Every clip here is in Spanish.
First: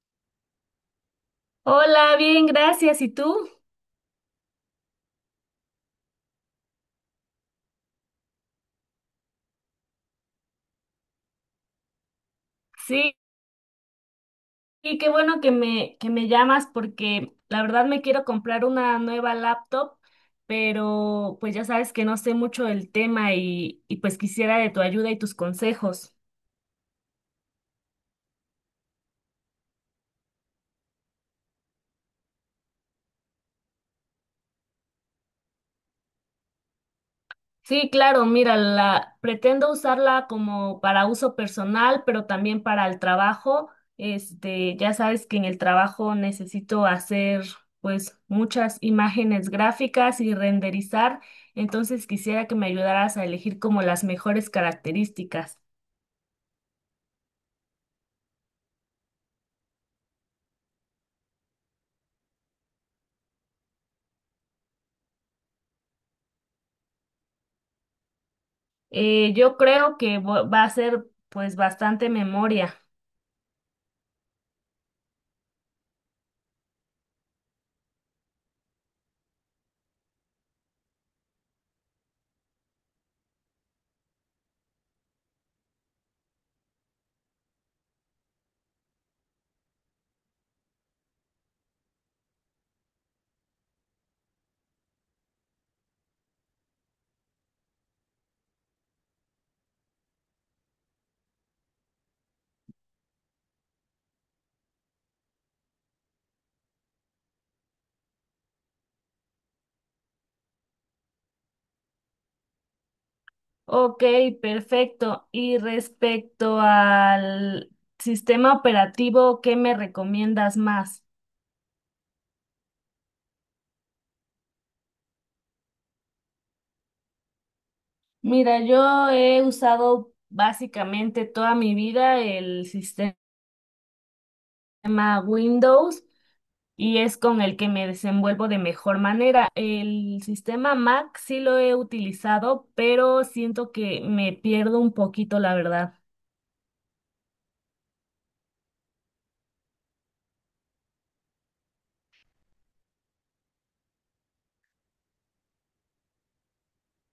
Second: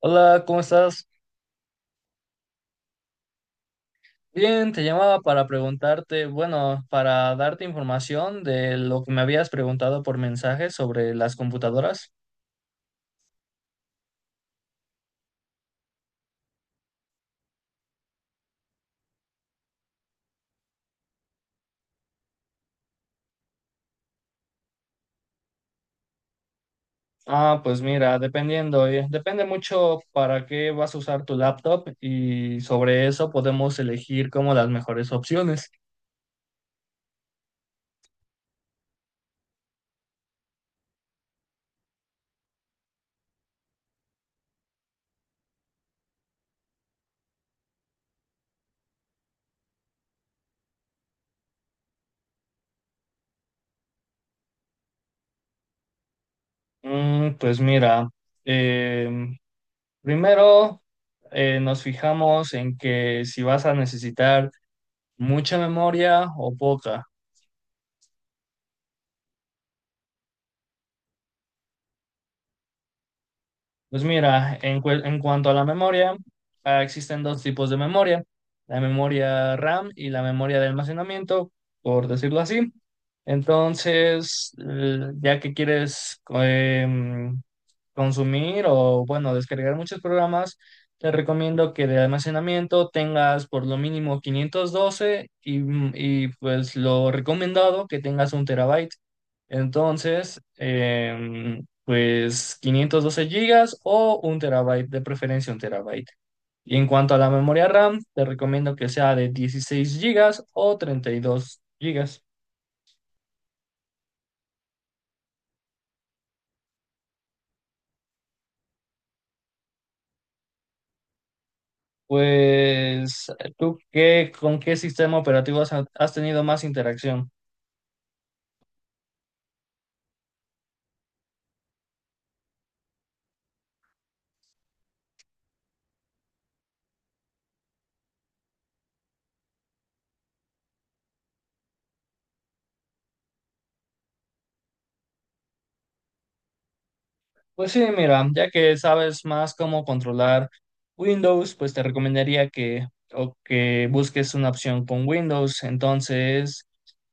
Hola, ¿cómo estás? Hola, bien, gracias. ¿Y tú? Bien, te llamaba para preguntarte, bueno, para darte información de lo que me habías preguntado por mensaje sobre las computadoras. Sí, y qué bueno que me llamas porque la verdad me quiero comprar una nueva laptop, pero pues ya sabes que no sé mucho del tema y pues quisiera de tu ayuda y tus consejos. Ah, pues mira, dependiendo, depende mucho para qué vas a usar tu laptop y sobre eso podemos elegir como las mejores opciones. Sí, claro, mira, la, pretendo usarla como para uso personal, pero también para el trabajo. Este, ya sabes que en el trabajo necesito hacer pues muchas imágenes gráficas y renderizar, entonces quisiera que me ayudaras a elegir como las mejores características. Mm, pues mira, em, primero nos fijamos en que si vas a necesitar mucha memoria o poca. Yo creo que va a ser pues bastante memoria. Pues mira, en cuanto a la memoria, existen dos tipos de memoria, la memoria RAM y la memoria de almacenamiento, por decirlo así. Entonces, ya que quieres consumir o, bueno, descargar muchos programas, te recomiendo que de almacenamiento tengas por lo mínimo 512 y, pues lo recomendado que tengas 1 TB. Entonces, pues 512 GB o 1 TB, de preferencia 1 TB. Y en cuanto a la memoria RAM, te recomiendo que sea de 16 GB o 32 GB. Ok, perfecto. Y respecto al sistema operativo, ¿qué me recomiendas más? Pues, ¿tú qué, con qué sistema operativo has tenido más interacción? Mira, yo he usado básicamente toda mi vida el sistema Windows y es con el que me desenvuelvo de mejor manera. El sistema Mac sí lo he utilizado, pero siento que me pierdo un poquito, la verdad. Pues sí, mira, ya que sabes más cómo controlar Windows, pues te recomendaría que o que busques una opción con Windows. Entonces,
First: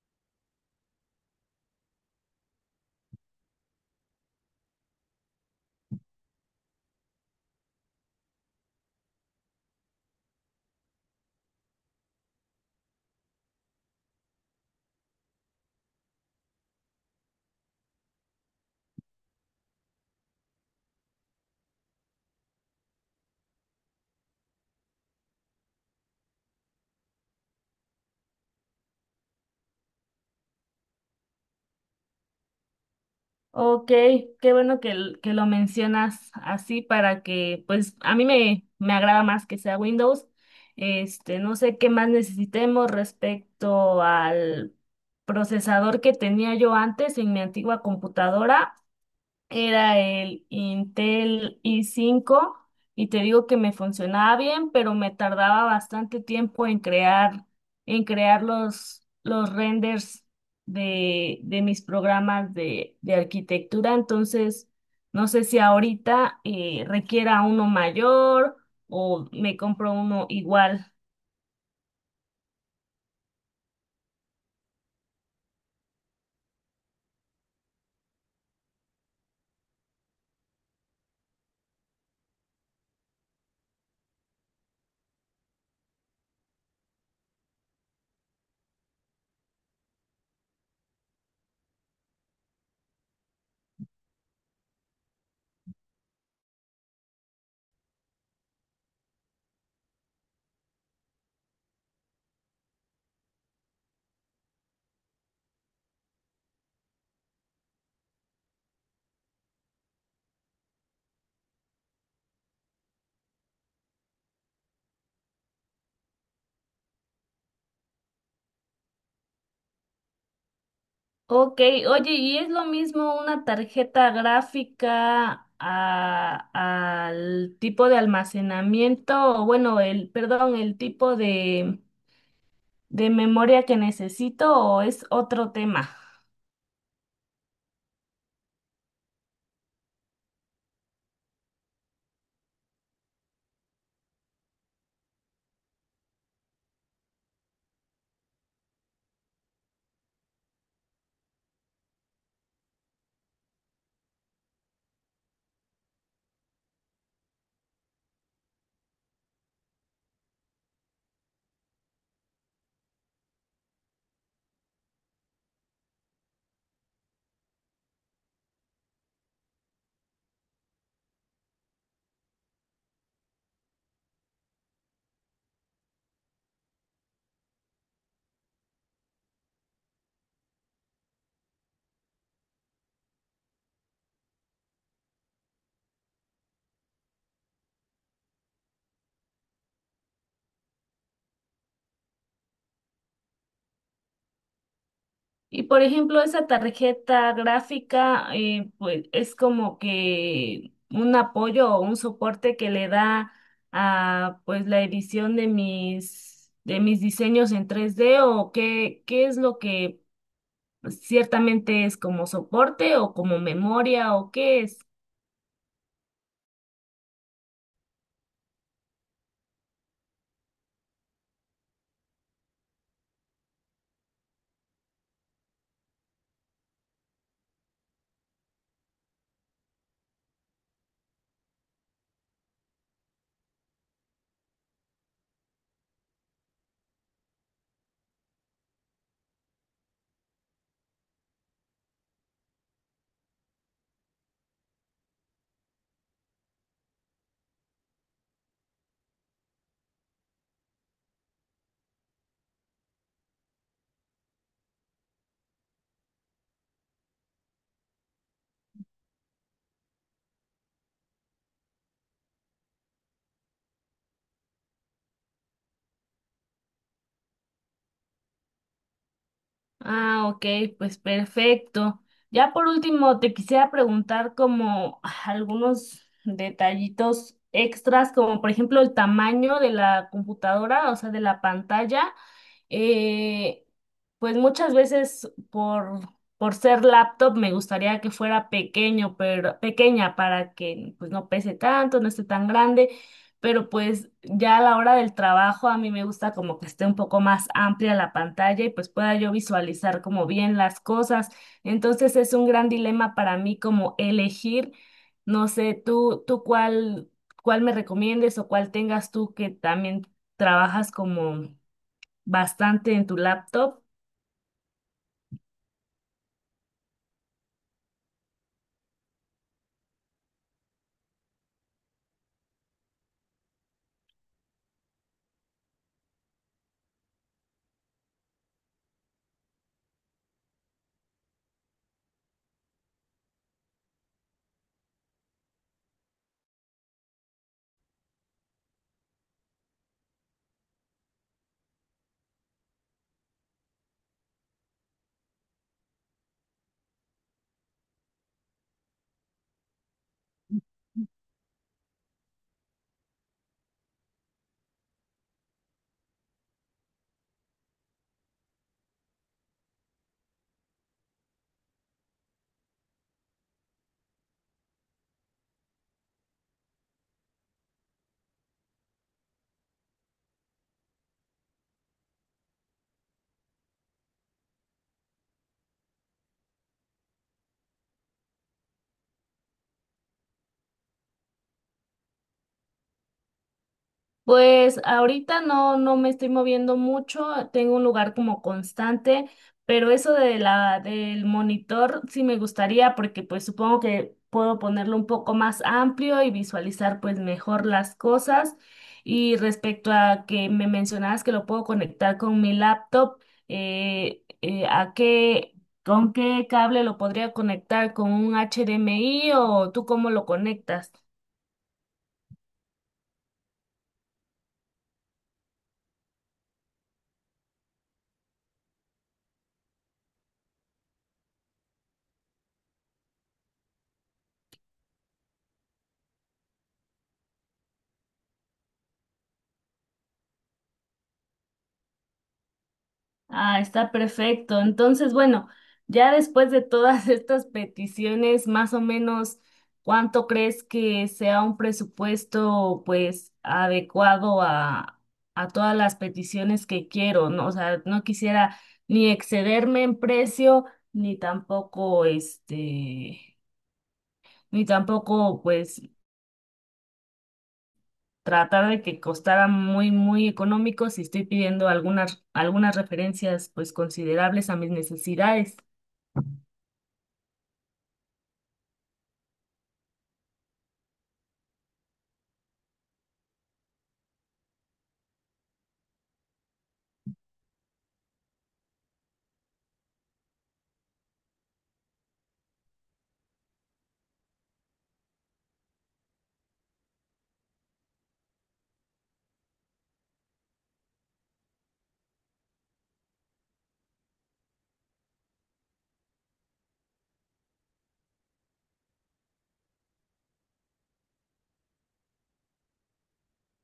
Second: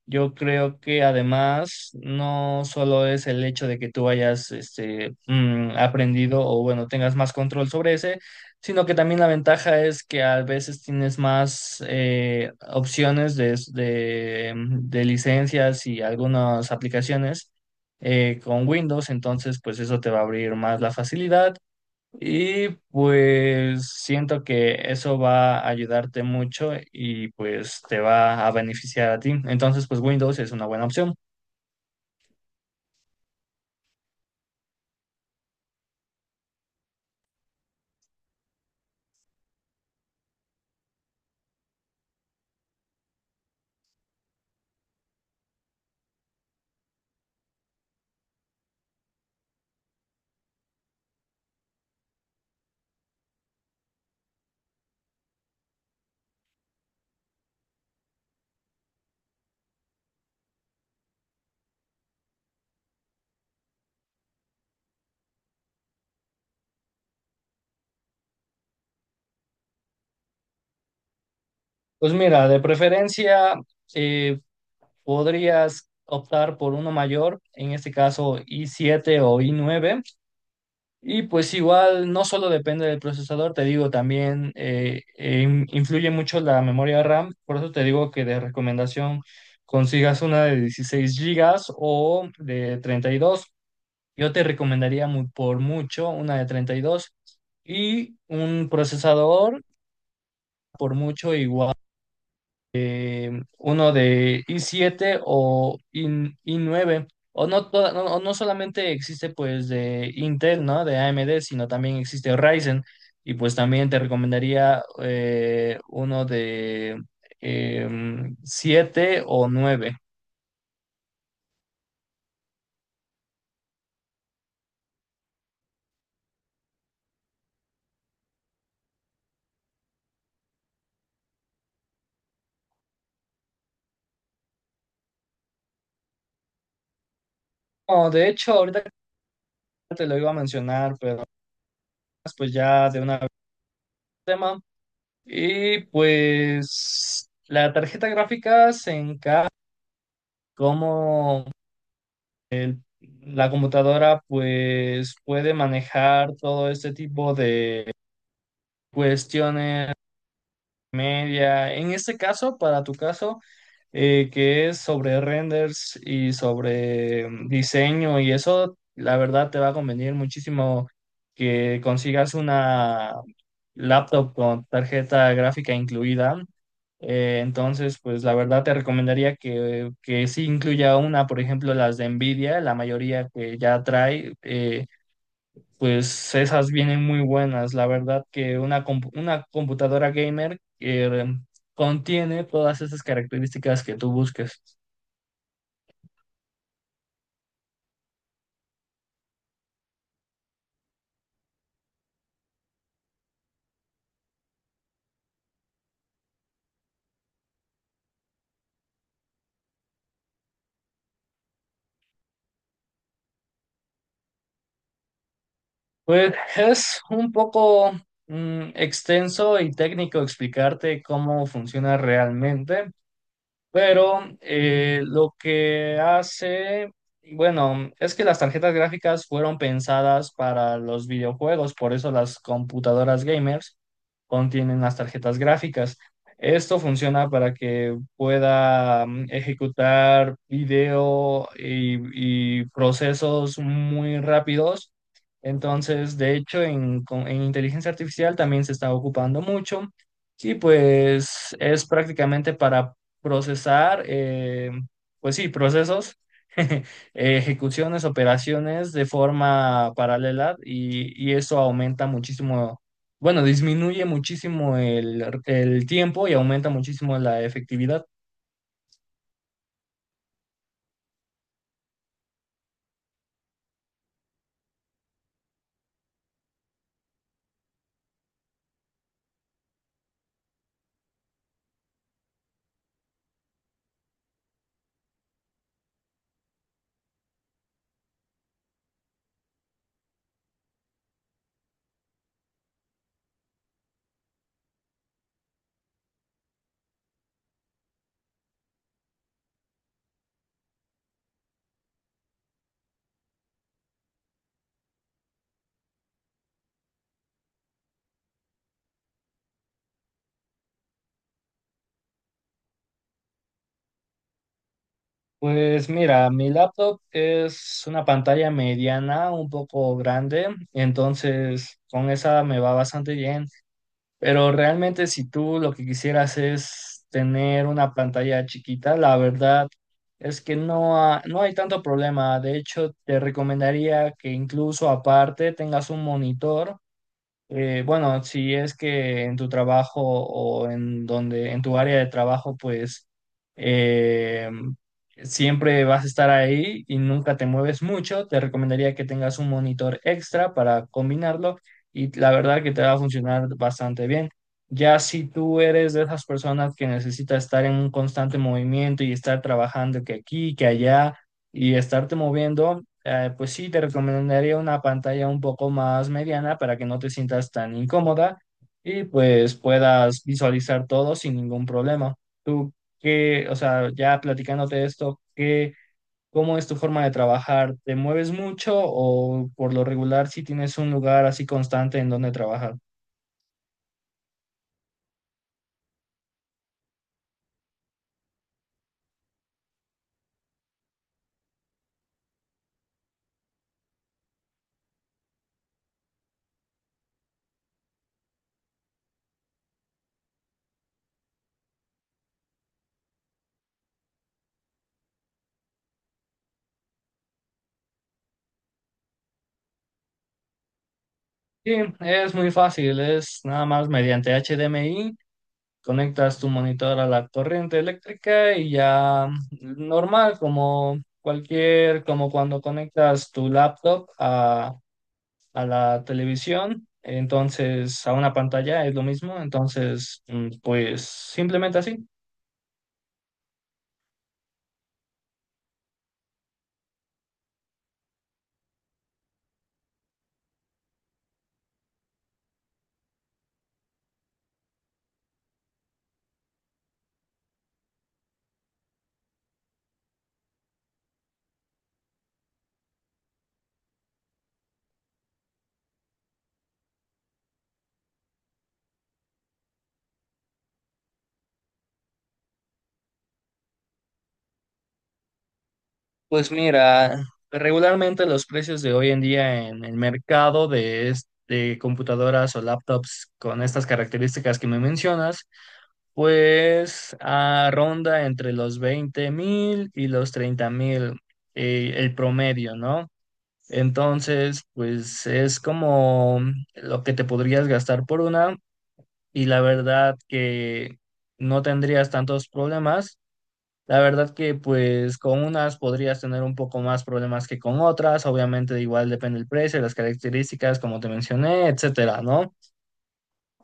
yo creo que además no solo es el hecho de que tú hayas aprendido o bueno, tengas más control sobre ese, sino que también la ventaja es que a veces tienes más opciones de licencias y algunas aplicaciones con Windows, entonces pues eso te va a abrir más la facilidad. Y pues siento que eso va a ayudarte mucho y pues te va a beneficiar a ti. Entonces, pues Windows es una buena opción. Ok, qué bueno que, que lo mencionas así para que, pues a me agrada más que sea Windows. Este, no sé qué más necesitemos respecto al procesador que tenía yo antes en mi antigua computadora. Era el Intel i5 y te digo que me funcionaba bien, pero me tardaba bastante tiempo en crear los renders de mis programas de arquitectura. Entonces, no sé si ahorita requiera uno mayor o me compro uno igual. Pues mira, de preferencia eh, podrías optar por uno mayor, en este caso i7 o i9. Y pues igual no solo depende del procesador, te digo, también influye mucho la memoria RAM. Por eso te digo que de recomendación consigas una de 16 gigas o de 32. Yo te recomendaría por mucho una de 32 y un procesador por mucho igual, uno de i siete o i9. O no, toda- no, o no solamente existe pues de Intel, ¿no? De AMD, sino también existe Ryzen. Y pues también te recomendaría uno de 7 o nueve. Ok, oye, ¿y es lo mismo una tarjeta gráfica al tipo de almacenamiento, o bueno, el, perdón, el tipo de memoria que necesito o es otro tema? No, de hecho, ahorita te lo iba a mencionar, pero pues ya de una vez el tema. Y pues la tarjeta gráfica se encarga cómo la computadora pues puede manejar todo este tipo de cuestiones media. En este caso, para tu caso, que es sobre renders y sobre diseño y eso, la verdad te va a convenir muchísimo que consigas una laptop con tarjeta gráfica incluida. Entonces, pues la verdad te recomendaría que sí incluya una, por ejemplo, las de Nvidia, la mayoría que ya trae. Pues esas vienen muy buenas. La verdad que una computadora gamer contiene todas esas características que tú busques. Y por ejemplo, esa tarjeta gráfica, pues es como que un apoyo o un soporte que le da a pues la edición de mis diseños en tres d o qué, qué es lo que ciertamente es como soporte o como memoria o qué es. Pues es un poco extenso y técnico explicarte cómo funciona realmente, pero lo que hace, bueno, es que las tarjetas gráficas fueron pensadas para los videojuegos, por eso las computadoras gamers contienen las tarjetas gráficas. Esto funciona para que pueda ejecutar video y procesos muy rápidos. Entonces, de hecho, en inteligencia artificial también se está ocupando mucho. Sí, pues es prácticamente para procesar, pues sí, procesos, eh, ejecuciones, operaciones de forma paralela y eso aumenta muchísimo, bueno, disminuye muchísimo el tiempo y aumenta muchísimo la efectividad. Ah, ok, pues perfecto. Ya por último, te quisiera preguntar como algunos detallitos extras, como por ejemplo el tamaño de la computadora, o sea, de la pantalla. Eh, pues muchas veces por ser laptop me gustaría que fuera pequeño, pero pequeña para que pues no pese tanto, no esté tan grande. Pero pues ya a la hora del trabajo a mí me gusta como que esté un poco más amplia la pantalla y pues pueda yo visualizar como bien las cosas. Entonces es un gran dilema para mí como elegir, no sé, tú cuál, cuál me recomiendes o cuál tengas tú que también trabajas como bastante en tu laptop. Pues mira, mi laptop es una pantalla mediana, un poco grande, entonces con esa me va bastante bien. Pero realmente si tú lo que quisieras es tener una pantalla chiquita, la verdad es que no hay tanto problema. De hecho, te recomendaría que incluso aparte tengas un monitor. Bueno, si es que en tu trabajo o en donde, en tu área de trabajo, pues eh, siempre vas a estar ahí y nunca te mueves mucho, te recomendaría que tengas un monitor extra para combinarlo y la verdad que te va a funcionar bastante bien. Ya si tú eres de esas personas que necesita estar en un constante movimiento y estar trabajando que aquí, que allá y estarte moviendo pues sí, te recomendaría una pantalla un poco más mediana para que no te sientas tan incómoda y pues puedas visualizar todo sin ningún problema. Tú, qué, o sea, ya platicándote de esto, ¿qué, cómo es tu forma de trabajar? ¿Te mueves mucho o por lo regular si tienes un lugar así constante en donde trabajar? Pues ahorita no me estoy moviendo mucho, tengo un lugar como constante, pero eso de la, del monitor sí me gustaría porque pues supongo que puedo ponerlo un poco más amplio y visualizar pues mejor las cosas. Y respecto a que me mencionabas que lo puedo conectar con mi laptop, ¿a qué, con qué cable lo podría conectar? ¿Con un HDMI o tú cómo lo conectas? Sí, es muy fácil, es nada más mediante HDMI. Conectas tu monitor a la corriente eléctrica y ya normal, como cualquier, como cuando conectas tu laptop a la televisión, entonces a una pantalla es lo mismo, entonces pues simplemente así. Ah, está perfecto. Entonces, bueno, ya después de todas estas peticiones, más o menos, ¿cuánto crees que sea un presupuesto, pues, adecuado a todas las peticiones que quiero? ¿No? O sea, no quisiera ni excederme en precio, ni tampoco, este, ni tampoco, pues, tratar de que costara muy económico si estoy pidiendo algunas, algunas referencias, pues, considerables a mis necesidades. Pues mira, regularmente los precios de hoy en día en el mercado de computadoras o laptops con estas características que me mencionas, pues ronda entre los 20,000 y los 30,000 el promedio, ¿no? Entonces, pues es como lo que te podrías gastar por una y la verdad que no tendrías tantos problemas. La verdad que pues con unas podrías tener un poco más problemas que con otras, obviamente igual depende el precio, las características, como te mencioné, etcétera, ¿no?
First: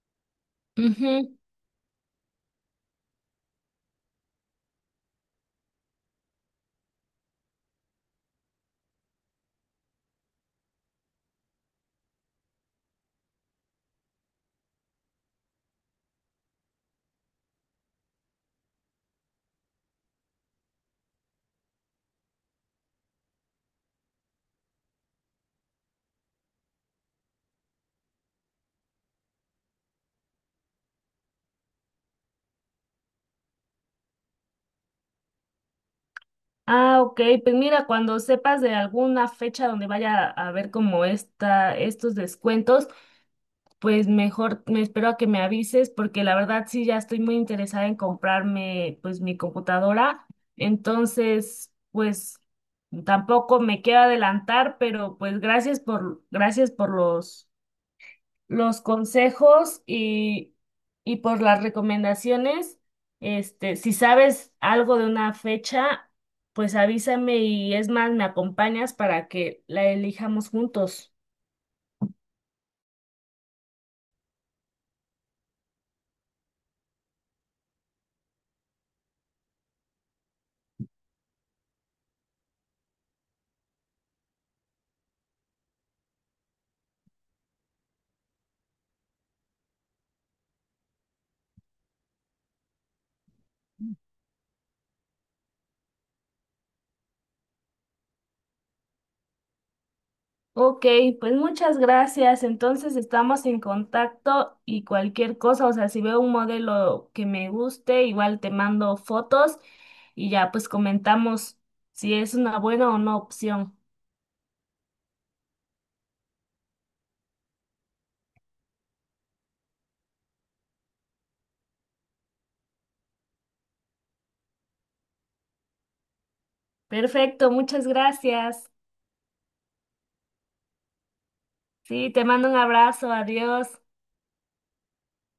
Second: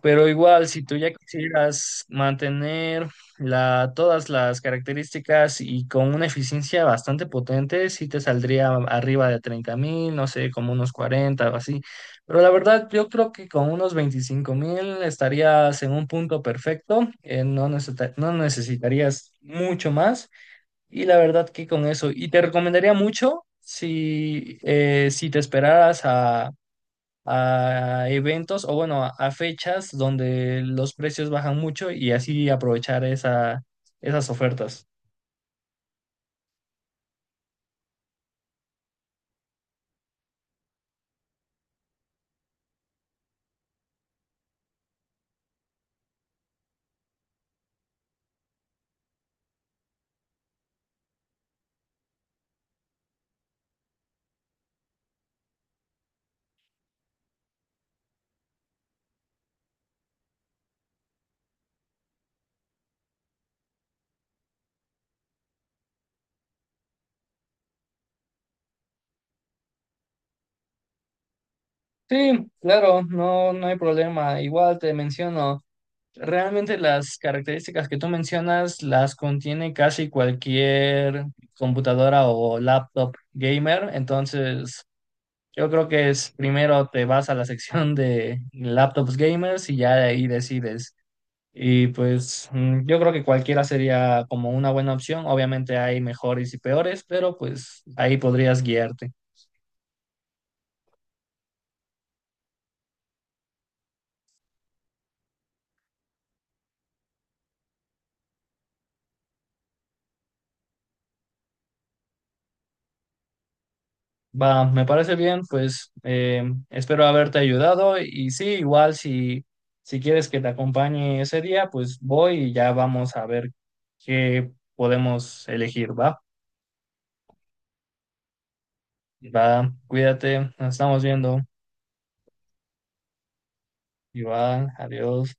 Pero igual si tú ya Ujú. quisieras mantener todas las características y con una eficiencia bastante potente, sí te saldría arriba de 30,000, no sé, como unos 40 o así. Pero la verdad yo creo que con unos 25,000 estarías en un punto perfecto, no necesitarías mucho más. Y la verdad que con eso, y te recomendaría mucho si te esperaras a eventos o bueno, a fechas donde los precios bajan mucho y así aprovechar esas ofertas. Ah, ok. Pues mira, cuando sepas de alguna fecha donde vaya a haber como esta, estos descuentos, pues mejor me espero a que me avises, porque la verdad sí ya estoy muy interesada en comprarme pues mi computadora. Entonces, pues tampoco me quiero adelantar, pero pues gracias por los consejos y por las recomendaciones. Este, si sabes algo de una fecha, pues avísame y es más, me acompañas para que la elijamos juntos. Sí, claro, no, no hay problema. Igual te menciono, realmente las características que tú mencionas las contiene casi cualquier computadora o laptop gamer, entonces... Yo creo que es primero te vas a la sección de laptops gamers y ya de ahí decides. Y pues yo creo que cualquiera sería como una buena opción. Obviamente hay mejores y peores, pero pues ahí podrías guiarte. Ok, pues muchas gracias. Entonces estamos en contacto y cualquier cosa, o sea, si veo un modelo que me guste, igual te mando fotos y ya pues comentamos si es una buena o no opción. Va, me parece bien, pues espero haberte ayudado y sí, igual si quieres que te acompañe ese día, pues voy y ya vamos a ver qué podemos elegir, ¿va? Perfecto, muchas gracias. Va, cuídate, nos estamos viendo. Sí, te mando un abrazo, adiós. Igual, adiós.